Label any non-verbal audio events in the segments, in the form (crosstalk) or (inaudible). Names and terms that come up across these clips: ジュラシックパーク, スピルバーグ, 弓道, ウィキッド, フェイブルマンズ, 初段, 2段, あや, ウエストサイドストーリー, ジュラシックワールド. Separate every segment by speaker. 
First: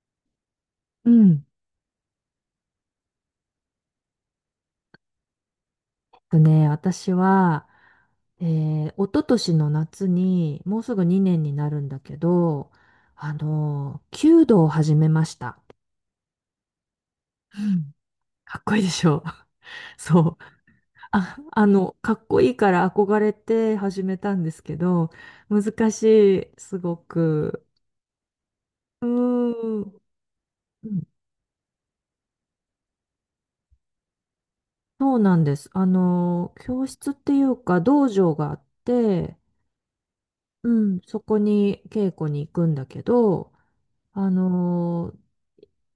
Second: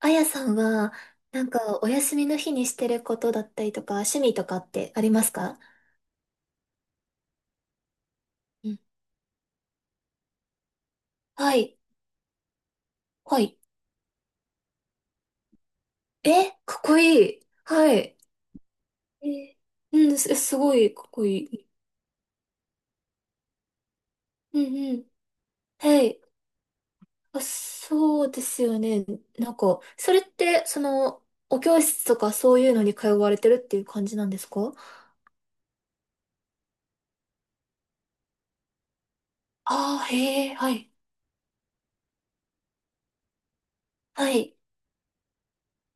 Speaker 1: あやさんは、
Speaker 2: うん。
Speaker 1: なんか、お休みの日にしてることだったりとか、趣味とかってありますか？
Speaker 2: とね、私は、
Speaker 1: うん。
Speaker 2: 一昨年の夏に、もうすぐ2年に
Speaker 1: は
Speaker 2: な
Speaker 1: い。
Speaker 2: るんだけど、
Speaker 1: はい。
Speaker 2: 弓道を始めました。
Speaker 1: え、かっこいい。
Speaker 2: うん。
Speaker 1: はい。
Speaker 2: かっこいいでしょ？
Speaker 1: えー
Speaker 2: (laughs)
Speaker 1: うん、
Speaker 2: そう。
Speaker 1: すごい、かっこいい。
Speaker 2: かっこいいから憧れて始めたんで
Speaker 1: う
Speaker 2: す
Speaker 1: ん
Speaker 2: け
Speaker 1: うん。
Speaker 2: ど、難
Speaker 1: は
Speaker 2: し
Speaker 1: い。
Speaker 2: い、すご
Speaker 1: あ、
Speaker 2: く。
Speaker 1: そうですよね。
Speaker 2: う
Speaker 1: なん
Speaker 2: ー
Speaker 1: か、
Speaker 2: ん。
Speaker 1: それって、
Speaker 2: うん。
Speaker 1: お教室とかそういうのに通われてるっていう感じなんですか？
Speaker 2: そうなんです。教室っていうか、道場があって、
Speaker 1: ああー、へえ、
Speaker 2: う
Speaker 1: はい。
Speaker 2: ん、そこに稽古に行くんだけど、あ
Speaker 1: はい。
Speaker 2: のー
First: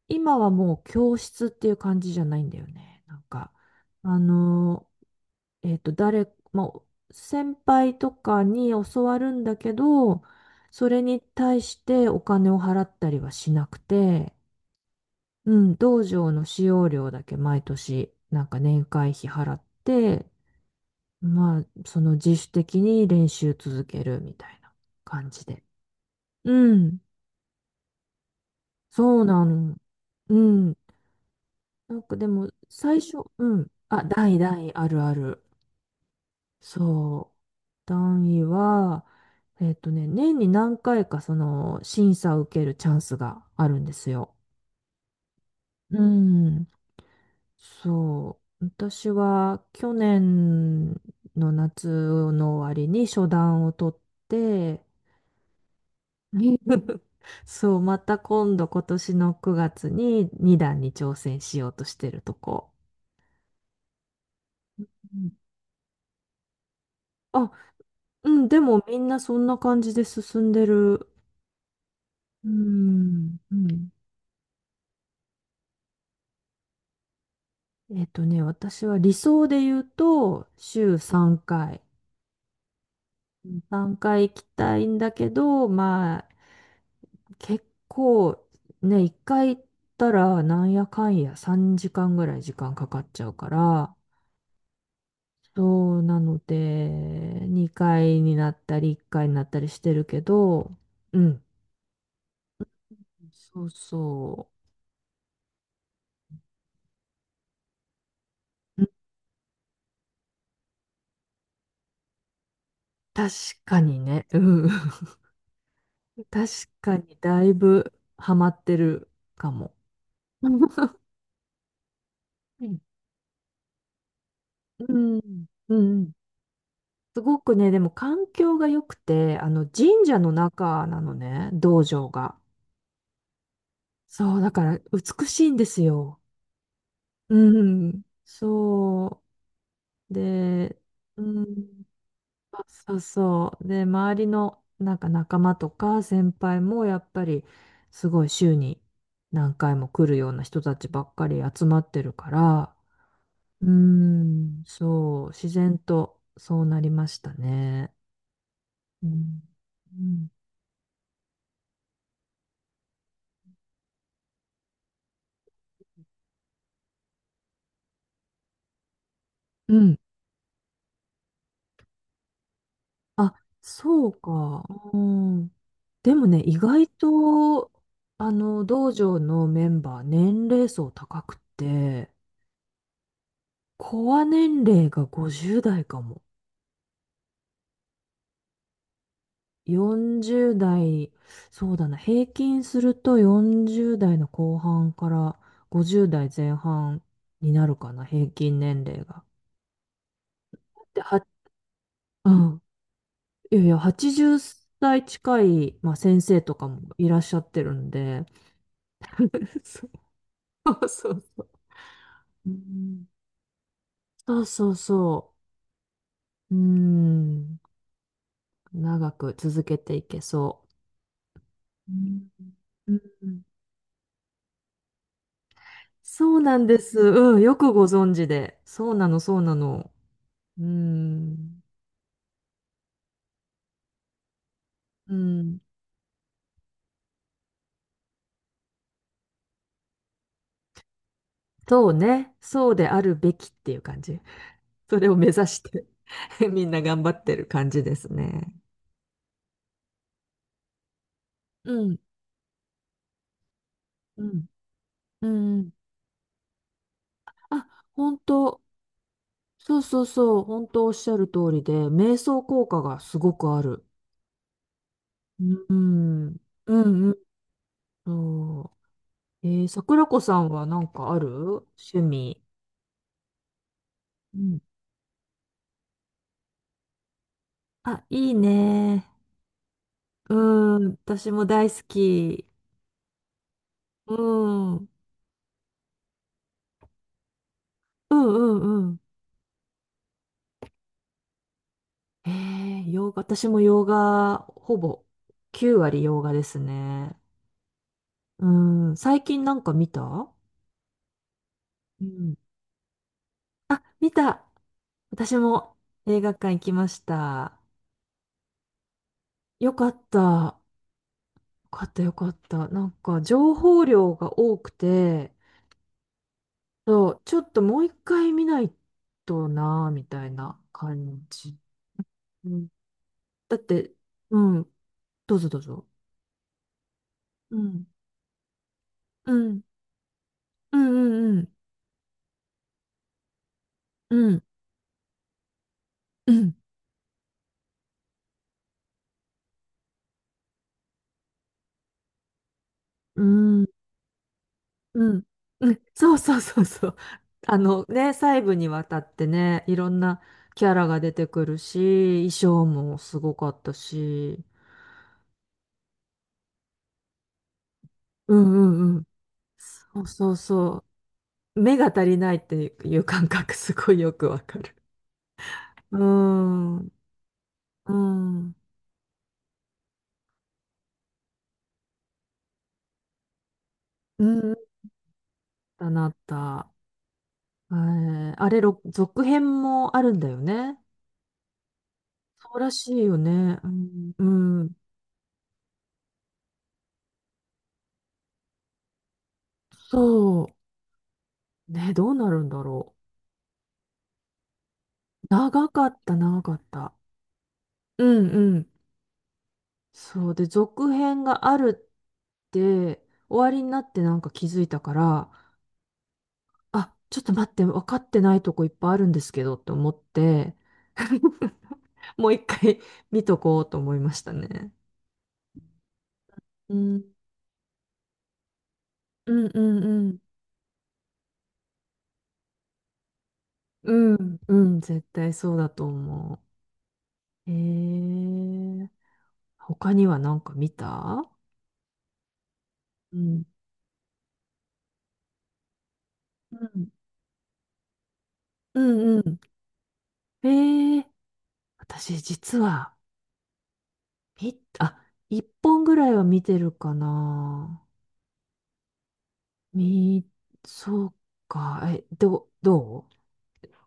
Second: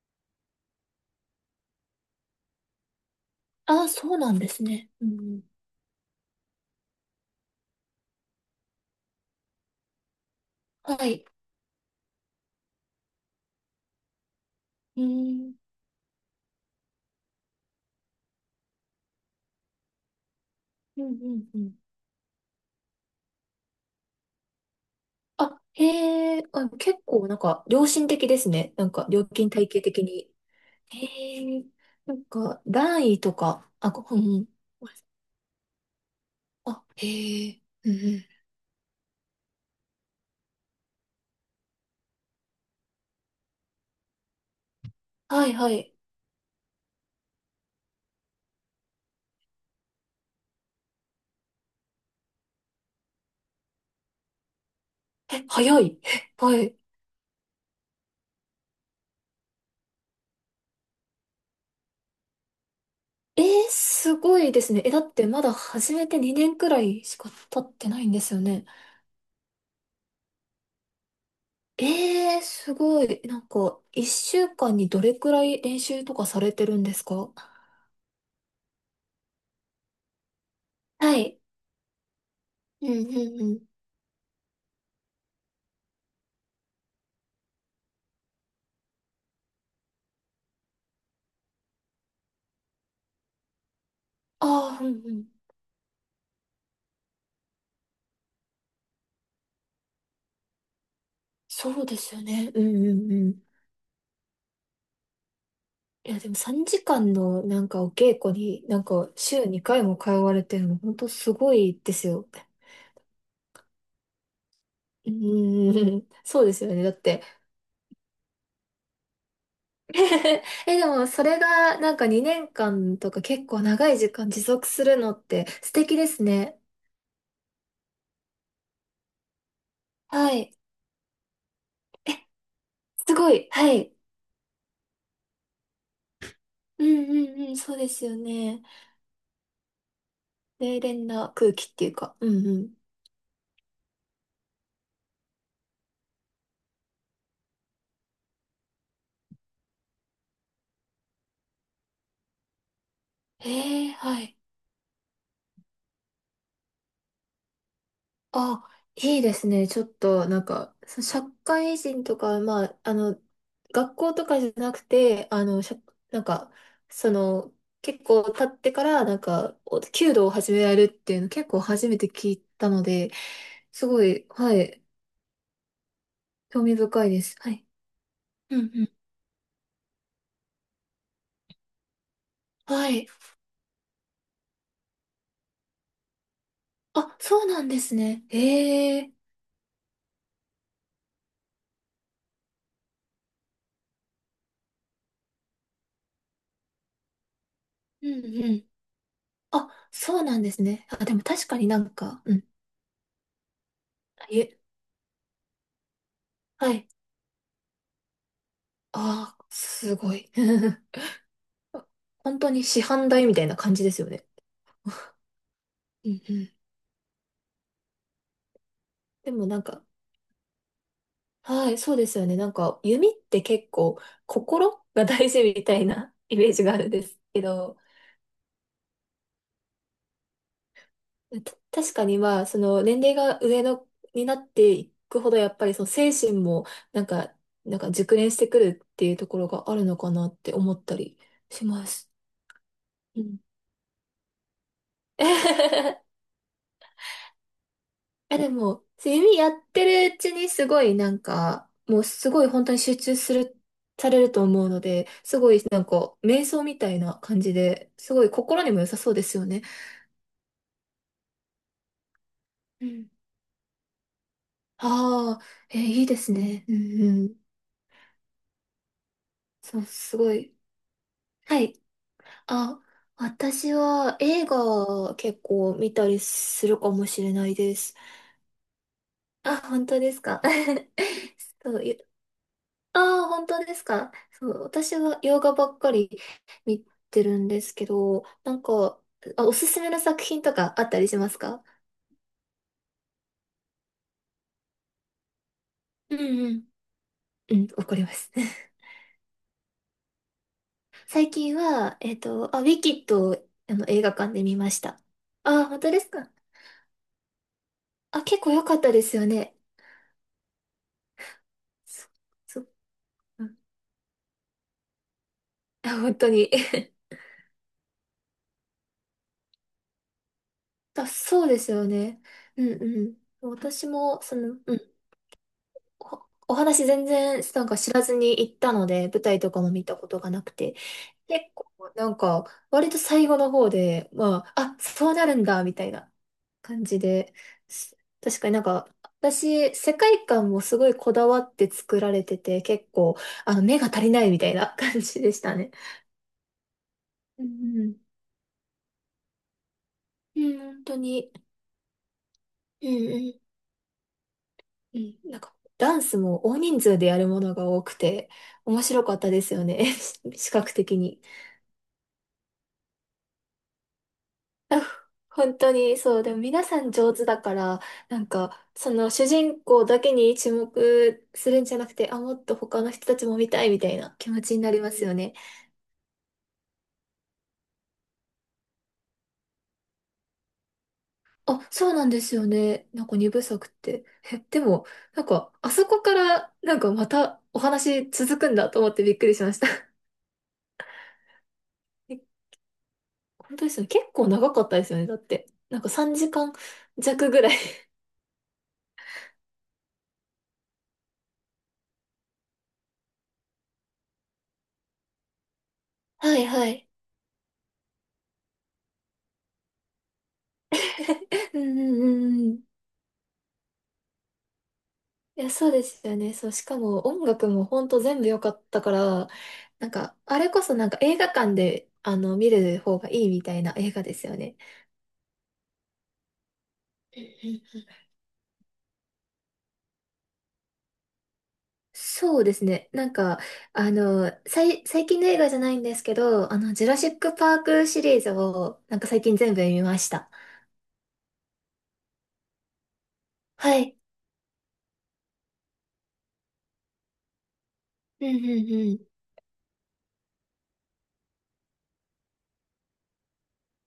Speaker 2: 今はもう教室っていう感じじゃないんだよね。なんか、
Speaker 1: ああ、そ
Speaker 2: あ
Speaker 1: うなんです
Speaker 2: の
Speaker 1: ね。うんうん。
Speaker 2: まあ、先輩とかに教わるんだけど、そ
Speaker 1: は
Speaker 2: れに
Speaker 1: い。
Speaker 2: 対してお金を払ったりはしなくて、
Speaker 1: うー
Speaker 2: う
Speaker 1: ん、
Speaker 2: ん、道場の使用料だけ毎年、なんか年会費払って、
Speaker 1: うん、うん、う
Speaker 2: まあ、
Speaker 1: ん。
Speaker 2: その自主的に練習続けるみたいな感じ
Speaker 1: あ、
Speaker 2: で。
Speaker 1: へえ、あ、
Speaker 2: うん、
Speaker 1: 結構なんか良心的ですね。なんか
Speaker 2: そう
Speaker 1: 料
Speaker 2: な
Speaker 1: 金体
Speaker 2: の。
Speaker 1: 系的に。
Speaker 2: うん。
Speaker 1: へえ、
Speaker 2: なん
Speaker 1: な
Speaker 2: か
Speaker 1: ん
Speaker 2: でも、
Speaker 1: か
Speaker 2: 最
Speaker 1: 段
Speaker 2: 初、
Speaker 1: 位と
Speaker 2: うん。
Speaker 1: か、あ、
Speaker 2: あ、
Speaker 1: うん
Speaker 2: 代
Speaker 1: うん。
Speaker 2: 々あるある。
Speaker 1: あ、
Speaker 2: そう。
Speaker 1: へえ、うんうん。
Speaker 2: 段位は、年に何回かその審査を受けるチャンスがあるんですよ。
Speaker 1: はいはい。
Speaker 2: うん。そう。私は去年の夏の終わりに初段を取って、
Speaker 1: え、早い。(laughs) え、
Speaker 2: うん。
Speaker 1: はい。
Speaker 2: そう、また今度今年の9月に2段に挑戦しようとしてるとこ。
Speaker 1: えー、すごいですね。え、
Speaker 2: う
Speaker 1: だって
Speaker 2: ん。
Speaker 1: まだ始めて2年くらいしか
Speaker 2: あ、
Speaker 1: 経ってないんで
Speaker 2: う
Speaker 1: すよ
Speaker 2: ん、で
Speaker 1: ね。
Speaker 2: もみんなそんな感じで進んでる。う
Speaker 1: すごい。
Speaker 2: ん、
Speaker 1: なん
Speaker 2: う
Speaker 1: か、
Speaker 2: ん、
Speaker 1: 1週間にどれくらい練習とかされてるんですか？
Speaker 2: 私は理想で言うと、週
Speaker 1: は
Speaker 2: 3
Speaker 1: い。
Speaker 2: 回。
Speaker 1: うんうんう
Speaker 2: うん、
Speaker 1: ん。
Speaker 2: 3回行きたいんだけど、まあ、結構、ね、1回行ったら、なんやかんや3時間ぐらい時間かかっちゃうから、
Speaker 1: ああ、うんうん。
Speaker 2: そうなので、2回になったり、1回になったりしてるけど、うん、
Speaker 1: そうですよね。うんうんうん。
Speaker 2: そうそ
Speaker 1: いや、でも3時間のなんかお稽古に、な
Speaker 2: う。う
Speaker 1: ん
Speaker 2: ん。
Speaker 1: か週2回も通われてるの、本当すごいですよ。
Speaker 2: 確かにね、うん。
Speaker 1: うーん、(laughs) そう
Speaker 2: 確
Speaker 1: ですよね。だっ
Speaker 2: かに
Speaker 1: て。
Speaker 2: だいぶハマってるかも。
Speaker 1: (laughs) え、で
Speaker 2: (laughs)
Speaker 1: もそれがなんか2
Speaker 2: う
Speaker 1: 年
Speaker 2: ん、
Speaker 1: 間とか結構長い時間持続す
Speaker 2: う
Speaker 1: るのっ
Speaker 2: ん、
Speaker 1: て素
Speaker 2: う
Speaker 1: 敵で
Speaker 2: ん。
Speaker 1: すね。
Speaker 2: すごくね、でも環境が良くて、あの神社
Speaker 1: は
Speaker 2: の
Speaker 1: い。
Speaker 2: 中なのね、道場
Speaker 1: え、
Speaker 2: が。
Speaker 1: すごい。はい。
Speaker 2: そう、だから美しいんですよ。
Speaker 1: うん
Speaker 2: う
Speaker 1: うんうん、そうで
Speaker 2: ん、
Speaker 1: すよね。
Speaker 2: そう。で、
Speaker 1: 冷練
Speaker 2: う
Speaker 1: な空気っ
Speaker 2: ん、
Speaker 1: ていうか。うんう
Speaker 2: あ、
Speaker 1: ん。
Speaker 2: そうそう。で、周りのなんか仲間とか先輩もやっぱりすごい週に何回も来るような人たちばっかり集まってるから、うー
Speaker 1: はい。
Speaker 2: ん、そう、自然とそうなりましたね。
Speaker 1: あ、
Speaker 2: う
Speaker 1: いいで
Speaker 2: ん。
Speaker 1: すね。ちょっ
Speaker 2: うん。
Speaker 1: と、なんか、社会人とか、まあ、学校とかじゃなくて、なんか、その、結構経ってから、なんか、
Speaker 2: う
Speaker 1: お
Speaker 2: ん。
Speaker 1: 弓道を始められるっていうの、結構初めて聞いたので、
Speaker 2: あ、
Speaker 1: すご
Speaker 2: そう
Speaker 1: い、は
Speaker 2: か。
Speaker 1: い、
Speaker 2: うん。でもね、意
Speaker 1: 興味
Speaker 2: 外
Speaker 1: 深いです。はい。
Speaker 2: と、
Speaker 1: うんう
Speaker 2: 道
Speaker 1: ん。
Speaker 2: 場のメンバー、年齢層高くて、
Speaker 1: はい。
Speaker 2: コア年齢が50代かも。
Speaker 1: あ、そうなんですね。へえ。
Speaker 2: 40代、そうだな、平均すると40代の後半から50代前半になるかな、
Speaker 1: うん
Speaker 2: 平
Speaker 1: う
Speaker 2: 均
Speaker 1: ん。
Speaker 2: 年齢が。
Speaker 1: あ、そうなんですね。
Speaker 2: で、
Speaker 1: あ、でも
Speaker 2: は、
Speaker 1: 確かになんか、
Speaker 2: う
Speaker 1: うん。
Speaker 2: ん。いやいや、80
Speaker 1: いえ、
Speaker 2: 歳近い、まあ、先生とか
Speaker 1: はい。
Speaker 2: もいらっしゃってるんで。
Speaker 1: ああ、
Speaker 2: (laughs) そ
Speaker 1: すごい。
Speaker 2: う
Speaker 1: (laughs)
Speaker 2: そう。
Speaker 1: 本
Speaker 2: う
Speaker 1: 当に市
Speaker 2: ん。
Speaker 1: 販代みたいな感じですよね。
Speaker 2: そうそうそ
Speaker 1: うんうん。
Speaker 2: う。うん。長
Speaker 1: で
Speaker 2: く
Speaker 1: もなん
Speaker 2: 続け
Speaker 1: か、
Speaker 2: ていけそ
Speaker 1: はい、
Speaker 2: う。
Speaker 1: そうですよね。なんか、
Speaker 2: うん。
Speaker 1: 弓っ
Speaker 2: う
Speaker 1: て
Speaker 2: ん。
Speaker 1: 結構、心が大事みたいな (laughs)
Speaker 2: そ
Speaker 1: イ
Speaker 2: う
Speaker 1: メー
Speaker 2: な
Speaker 1: ジ
Speaker 2: ん
Speaker 1: があ
Speaker 2: で
Speaker 1: るん
Speaker 2: す。
Speaker 1: です
Speaker 2: うん。
Speaker 1: け
Speaker 2: よく
Speaker 1: ど、
Speaker 2: ご存知で。そうなの、そうなの。うん。
Speaker 1: 確かにまあ、その年齢が上の、になってい
Speaker 2: う
Speaker 1: くほど、やっ
Speaker 2: ん。
Speaker 1: ぱりその精神も、なんか、なんか熟練してくるっていうところがあるのかなって思ったりしま
Speaker 2: そう
Speaker 1: す。
Speaker 2: ね。そうである
Speaker 1: う
Speaker 2: べ
Speaker 1: ん。
Speaker 2: きっていう感じ。それを目指して
Speaker 1: (laughs)
Speaker 2: (laughs) みんな頑張ってる感じです
Speaker 1: あ、で
Speaker 2: ね。
Speaker 1: も、弓やってるうちにすごいなんか、
Speaker 2: うん。
Speaker 1: もうすごい本当に集中する、され
Speaker 2: う
Speaker 1: ると
Speaker 2: ん。
Speaker 1: 思うので、
Speaker 2: う
Speaker 1: すごい
Speaker 2: ん。
Speaker 1: なんか、瞑想みたいな感じ
Speaker 2: あ、
Speaker 1: で、す
Speaker 2: 本
Speaker 1: ごい
Speaker 2: 当、
Speaker 1: 心にも良さそうですよね。
Speaker 2: そうそうそう、本当おっしゃる通りで、瞑想効果
Speaker 1: う
Speaker 2: が
Speaker 1: ん。
Speaker 2: すごくある。
Speaker 1: あ
Speaker 2: う
Speaker 1: あ、え、いいです
Speaker 2: ん、
Speaker 1: ね。う
Speaker 2: う
Speaker 1: ん
Speaker 2: ん、う
Speaker 1: う
Speaker 2: ん。
Speaker 1: ん。
Speaker 2: そう。
Speaker 1: そう、
Speaker 2: 桜
Speaker 1: す
Speaker 2: 子
Speaker 1: ご
Speaker 2: さん
Speaker 1: い。
Speaker 2: はなんかある
Speaker 1: はい。
Speaker 2: 趣味？
Speaker 1: あ、私は
Speaker 2: う
Speaker 1: 映
Speaker 2: ん。
Speaker 1: 画結構見たりするかもしれないです。
Speaker 2: あ、いいね。
Speaker 1: あ、本当ですか。
Speaker 2: うん、
Speaker 1: (laughs)
Speaker 2: 私も大
Speaker 1: そ
Speaker 2: 好
Speaker 1: う、
Speaker 2: き。
Speaker 1: ああ、本当ですか。
Speaker 2: う
Speaker 1: そう、
Speaker 2: ん、うん、
Speaker 1: 私は洋画ばっかり見てるんですけ
Speaker 2: う
Speaker 1: ど、な
Speaker 2: ん、
Speaker 1: ん
Speaker 2: うん。
Speaker 1: か、あ、おすすめの作品とかあったりしますか？
Speaker 2: 洋画、私も洋画、ほぼ9割
Speaker 1: う
Speaker 2: 洋
Speaker 1: ん
Speaker 2: 画で
Speaker 1: う
Speaker 2: す
Speaker 1: ん。
Speaker 2: ね。
Speaker 1: うん、わかります。
Speaker 2: う
Speaker 1: (laughs)
Speaker 2: ん、最近なんか見た？
Speaker 1: 最近は、
Speaker 2: うん。
Speaker 1: あ、ウィキッドをあ
Speaker 2: あ、
Speaker 1: の映
Speaker 2: 見
Speaker 1: 画館で
Speaker 2: た。
Speaker 1: 見ました。
Speaker 2: 私
Speaker 1: あ、
Speaker 2: も
Speaker 1: 本当です
Speaker 2: 映
Speaker 1: か。
Speaker 2: 画館行きました。
Speaker 1: あ、結構良かったですよね。
Speaker 2: よかった。よかった、
Speaker 1: そ、
Speaker 2: よかっ
Speaker 1: そ、
Speaker 2: た。なんか
Speaker 1: う
Speaker 2: 情
Speaker 1: ん。
Speaker 2: 報量が多くて、
Speaker 1: あ、本当に。(laughs)
Speaker 2: そう、ちょっともう一回見ないとな、みたいな
Speaker 1: あ、
Speaker 2: 感
Speaker 1: そう
Speaker 2: じ。
Speaker 1: ですよね。
Speaker 2: う
Speaker 1: う
Speaker 2: ん、
Speaker 1: んう
Speaker 2: だ
Speaker 1: ん。
Speaker 2: っ
Speaker 1: 私
Speaker 2: て、
Speaker 1: も、
Speaker 2: うん、
Speaker 1: うん。
Speaker 2: どうぞどうぞ。
Speaker 1: お話全然
Speaker 2: う
Speaker 1: なんか
Speaker 2: ん、
Speaker 1: 知らずに行ったので、舞
Speaker 2: う
Speaker 1: 台とか
Speaker 2: ん、
Speaker 1: も見たことがなくて、
Speaker 2: うん、う
Speaker 1: 結
Speaker 2: ん、
Speaker 1: 構なんか割と最後の方で、
Speaker 2: うん、
Speaker 1: まあ、あ、そうなるんだみたいな
Speaker 2: うん、うん、
Speaker 1: 感じで、確かになんか私、世界観もすごいこだわって作られてて、結構
Speaker 2: う
Speaker 1: あの
Speaker 2: ん、
Speaker 1: 目が足りないみたいな感
Speaker 2: う
Speaker 1: じ
Speaker 2: ん、
Speaker 1: でした
Speaker 2: う
Speaker 1: ね。
Speaker 2: ん。そうそうそうそう。
Speaker 1: う
Speaker 2: あ
Speaker 1: ん
Speaker 2: の
Speaker 1: うん。
Speaker 2: ね、細部にわたってね、いろんな
Speaker 1: うん、
Speaker 2: キャ
Speaker 1: 本
Speaker 2: ラ
Speaker 1: 当
Speaker 2: が出て
Speaker 1: に。
Speaker 2: くるし、衣装
Speaker 1: うん
Speaker 2: もす
Speaker 1: う
Speaker 2: ご
Speaker 1: ん
Speaker 2: かったし、
Speaker 1: うん。なんかダンスも大人数でやるものが多くて
Speaker 2: うん
Speaker 1: 面
Speaker 2: うんう
Speaker 1: 白
Speaker 2: ん。
Speaker 1: かったですよね。
Speaker 2: そうそ
Speaker 1: (laughs)
Speaker 2: う
Speaker 1: 視覚
Speaker 2: そ
Speaker 1: 的に。
Speaker 2: う。目が足りないっていう感覚すごいよくわかる。
Speaker 1: 本当に
Speaker 2: うー
Speaker 1: そう、でも皆さん
Speaker 2: ん。
Speaker 1: 上手だから、
Speaker 2: う
Speaker 1: なん
Speaker 2: ん。
Speaker 1: か、その主人公だけに注目するんじゃなくて、あ、もっと他の人たちも見たいみたいな
Speaker 2: う
Speaker 1: 気持ち
Speaker 2: ん。
Speaker 1: になりますよね。
Speaker 2: だなった。あれ、続編もあるんだよね。
Speaker 1: あ、そうなんですよ
Speaker 2: そうら
Speaker 1: ね。
Speaker 2: しい
Speaker 1: なん
Speaker 2: よ
Speaker 1: か二部
Speaker 2: ね。
Speaker 1: 作
Speaker 2: う
Speaker 1: って。
Speaker 2: ん。う
Speaker 1: え、で
Speaker 2: ん。
Speaker 1: も、なんか、あそこから、なんかまたお話続くんだと思ってびっくりしました。(laughs)
Speaker 2: そう。ね、どう
Speaker 1: え、
Speaker 2: なるんだろ
Speaker 1: 本当ですよね。結構長かったですよね。だっ
Speaker 2: う。
Speaker 1: て、
Speaker 2: 長
Speaker 1: なん
Speaker 2: か
Speaker 1: か
Speaker 2: っ
Speaker 1: 3
Speaker 2: た、長
Speaker 1: 時間
Speaker 2: かった。
Speaker 1: 弱ぐらい。
Speaker 2: うんうん。そう。で、続編があるって、終わりになってなんか気づいたから、
Speaker 1: (laughs) はいはい。
Speaker 2: あ、ちょっと待って、分かってないとこいっぱいあるんですけどって思って、
Speaker 1: (laughs) うんうんう
Speaker 2: (laughs) もう一
Speaker 1: んうん。
Speaker 2: 回見とこうと思いましたね。
Speaker 1: いや、そうですよね。そう、し
Speaker 2: う
Speaker 1: かも
Speaker 2: ん、
Speaker 1: 音楽もほんと全部良かったから、
Speaker 2: うん、うん、
Speaker 1: なん
Speaker 2: う
Speaker 1: か、
Speaker 2: ん、
Speaker 1: あれこそなんか映画館で、見る方がいいみたいな映画
Speaker 2: う
Speaker 1: ですよ
Speaker 2: ん、う
Speaker 1: ね。
Speaker 2: ん絶対そうだと思
Speaker 1: うんう
Speaker 2: う。
Speaker 1: んうん。
Speaker 2: 他には何か見た？
Speaker 1: そうですね。なん
Speaker 2: う
Speaker 1: か、
Speaker 2: ん、
Speaker 1: 最近の映画じゃないんですけど、
Speaker 2: う
Speaker 1: ジ
Speaker 2: ん、
Speaker 1: ュラシックパークシリーズ
Speaker 2: う
Speaker 1: を、なんか
Speaker 2: ん、う
Speaker 1: 最近
Speaker 2: ん。
Speaker 1: 全部見ました。
Speaker 2: えー、私実は、
Speaker 1: はい。
Speaker 2: あ、一本ぐらいは見てるかな。
Speaker 1: うんうんうん。
Speaker 2: み、そうか、え、どう、どう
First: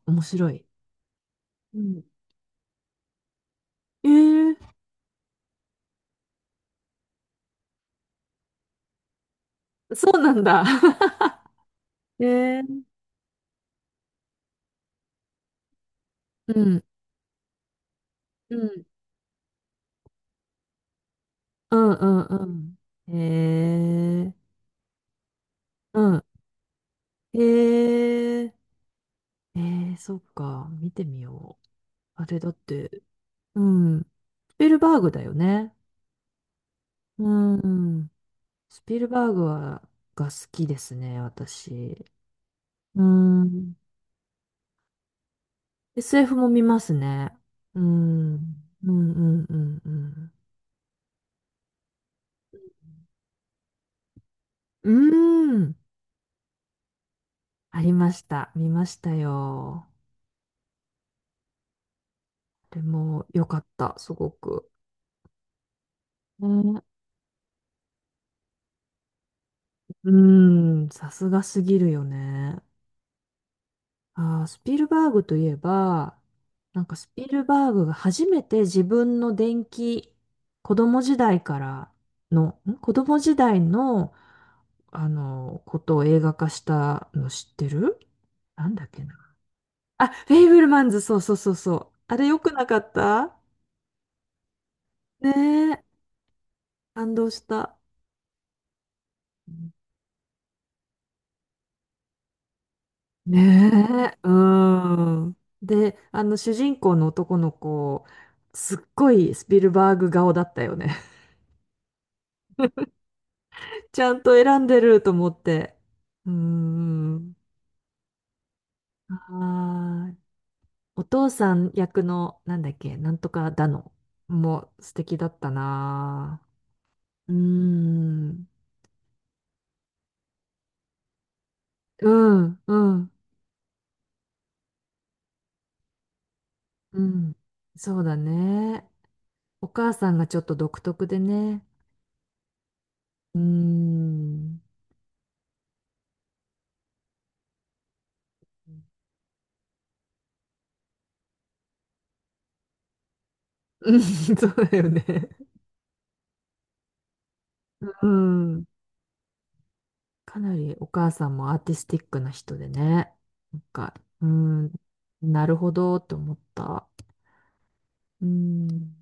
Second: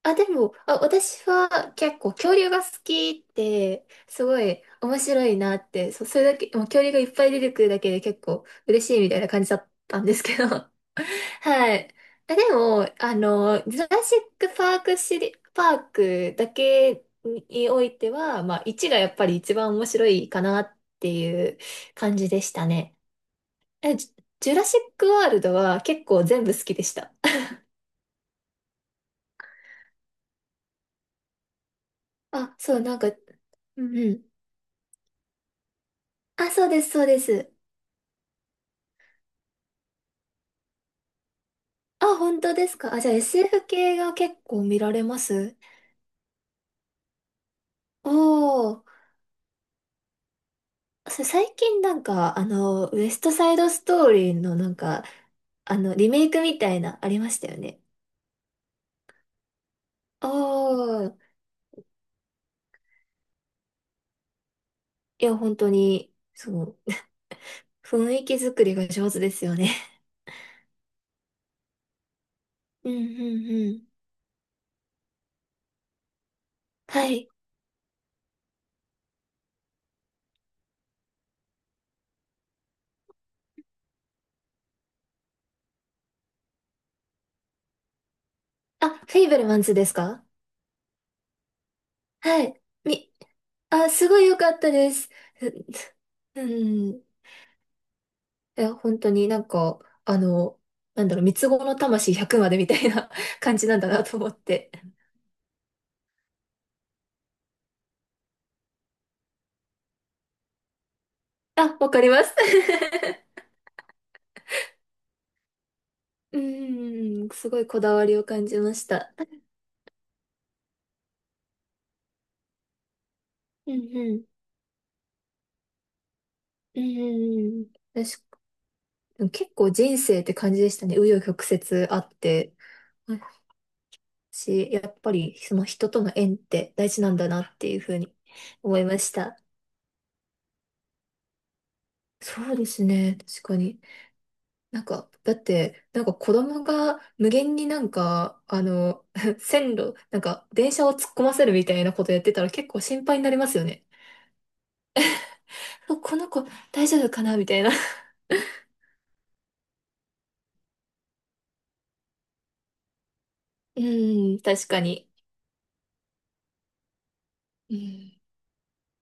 Speaker 1: あ、
Speaker 2: 面
Speaker 1: で
Speaker 2: 白
Speaker 1: も、
Speaker 2: い。
Speaker 1: あ、私は
Speaker 2: う
Speaker 1: 結
Speaker 2: ん。
Speaker 1: 構恐竜が好きって、
Speaker 2: え
Speaker 1: すご
Speaker 2: ー、
Speaker 1: い面白いなって、それだけ、もう恐竜がいっぱい出てくるだけで結構嬉しいみたいな感じだったん
Speaker 2: そ
Speaker 1: で
Speaker 2: う
Speaker 1: す
Speaker 2: な
Speaker 1: け
Speaker 2: ん
Speaker 1: ど。
Speaker 2: だ。(laughs)
Speaker 1: (laughs) はい。
Speaker 2: え
Speaker 1: え、で
Speaker 2: ー、
Speaker 1: も、あの、ジュラシックパークシリ、パークだ
Speaker 2: うん、
Speaker 1: けにおいては、
Speaker 2: う
Speaker 1: まあ、
Speaker 2: ん、
Speaker 1: 1がやっぱり一番面白いかなっていう
Speaker 2: うん、
Speaker 1: 感じ
Speaker 2: う
Speaker 1: でした
Speaker 2: ん、
Speaker 1: ね。
Speaker 2: うん。
Speaker 1: え、ジュジュラシックワールドは
Speaker 2: う
Speaker 1: 結構
Speaker 2: ん。
Speaker 1: 全部好きでした。
Speaker 2: えー、えそっか。見てみよう。あれだっ
Speaker 1: あ、そう、なん
Speaker 2: て、
Speaker 1: か、
Speaker 2: う
Speaker 1: うん
Speaker 2: ん。
Speaker 1: うん。
Speaker 2: スピルバーグだよね。
Speaker 1: あ、そうです、そうで
Speaker 2: う
Speaker 1: す。
Speaker 2: ん。スピルバーグが好きですね、私。
Speaker 1: あ、本当ですか。あ、
Speaker 2: う
Speaker 1: じゃあ SF
Speaker 2: ん。
Speaker 1: 系が結構見られます
Speaker 2: SF も見ますね。うん。うん、
Speaker 1: お
Speaker 2: う
Speaker 1: ー、
Speaker 2: ん、うん、
Speaker 1: 最近なんか、ウエストサイドストーリーのなん
Speaker 2: う
Speaker 1: か、
Speaker 2: ん。うん。
Speaker 1: リメイクみたいな、ありましたよ
Speaker 2: あ
Speaker 1: ね。
Speaker 2: りました。見ましたよ。
Speaker 1: おー、
Speaker 2: でも、よかった、すごく。
Speaker 1: いや、本当に、
Speaker 2: ね。
Speaker 1: 雰囲気作りが上手ですよね。
Speaker 2: うーん、さすがすぎるよね。
Speaker 1: (laughs) うんうんうん。
Speaker 2: スピルバーグといえば、なんか
Speaker 1: は
Speaker 2: スピ
Speaker 1: い。
Speaker 2: ルバーグが初めて自分の電気、子供時代から子供時代の、ことを映画化したの知ってる？なんだ
Speaker 1: あ、
Speaker 2: っけ
Speaker 1: フ
Speaker 2: な。
Speaker 1: ェイブルマンズです
Speaker 2: あ、
Speaker 1: か？
Speaker 2: フェイブルマンズ、そうそうそうそう。あれ良
Speaker 1: は
Speaker 2: く
Speaker 1: い。
Speaker 2: なかった？
Speaker 1: あ、すごい良かったです。
Speaker 2: ねえ、
Speaker 1: ううん。
Speaker 2: 感動した。
Speaker 1: いや、本当になんか、あの、なんだろう、三つ子の魂100までみたいな (laughs) 感じなんだな
Speaker 2: ね
Speaker 1: と
Speaker 2: え、
Speaker 1: 思
Speaker 2: う
Speaker 1: って。
Speaker 2: ん。で、主人公の男の子、すっごいスピルバーグ顔だったよね。
Speaker 1: あ、わかります。(laughs)
Speaker 2: (laughs) ちゃんと選んでると思って。う
Speaker 1: うん、
Speaker 2: ん。
Speaker 1: すごいこだわりを感じました。
Speaker 2: あーお父さん役の、なんだっけ、なんとかだ
Speaker 1: う
Speaker 2: の、
Speaker 1: んうん。
Speaker 2: もう素敵だったな。
Speaker 1: うん
Speaker 2: う
Speaker 1: うんうん。確
Speaker 2: ん。
Speaker 1: か結構人生って感じでしたね。紆余曲折あ
Speaker 2: う
Speaker 1: って。
Speaker 2: ん、うん、
Speaker 1: 私、やっぱりその人との縁って大
Speaker 2: う
Speaker 1: 事なんだ
Speaker 2: ん。
Speaker 1: なっていうふう
Speaker 2: そう
Speaker 1: に
Speaker 2: だ
Speaker 1: 思い
Speaker 2: ね。
Speaker 1: ました。
Speaker 2: お母さんがちょっと独特でね。
Speaker 1: そうですね。
Speaker 2: う
Speaker 1: 確かに。
Speaker 2: ん。
Speaker 1: なんか、だって、なんか子供が無限になんか、(laughs) 線路、なんか電車を突っ込ませるみたいなことやってたら結構心配になりますよね。
Speaker 2: うん、(laughs) そうだよね。
Speaker 1: あ、この子大丈夫かなみたいな。
Speaker 2: う
Speaker 1: (laughs)
Speaker 2: ん。かなりお母さんもアーティスティックな人でね。なん
Speaker 1: う
Speaker 2: か、う
Speaker 1: ん、確
Speaker 2: ん、
Speaker 1: かに。
Speaker 2: なるほどって思った。
Speaker 1: うん。
Speaker 2: うん。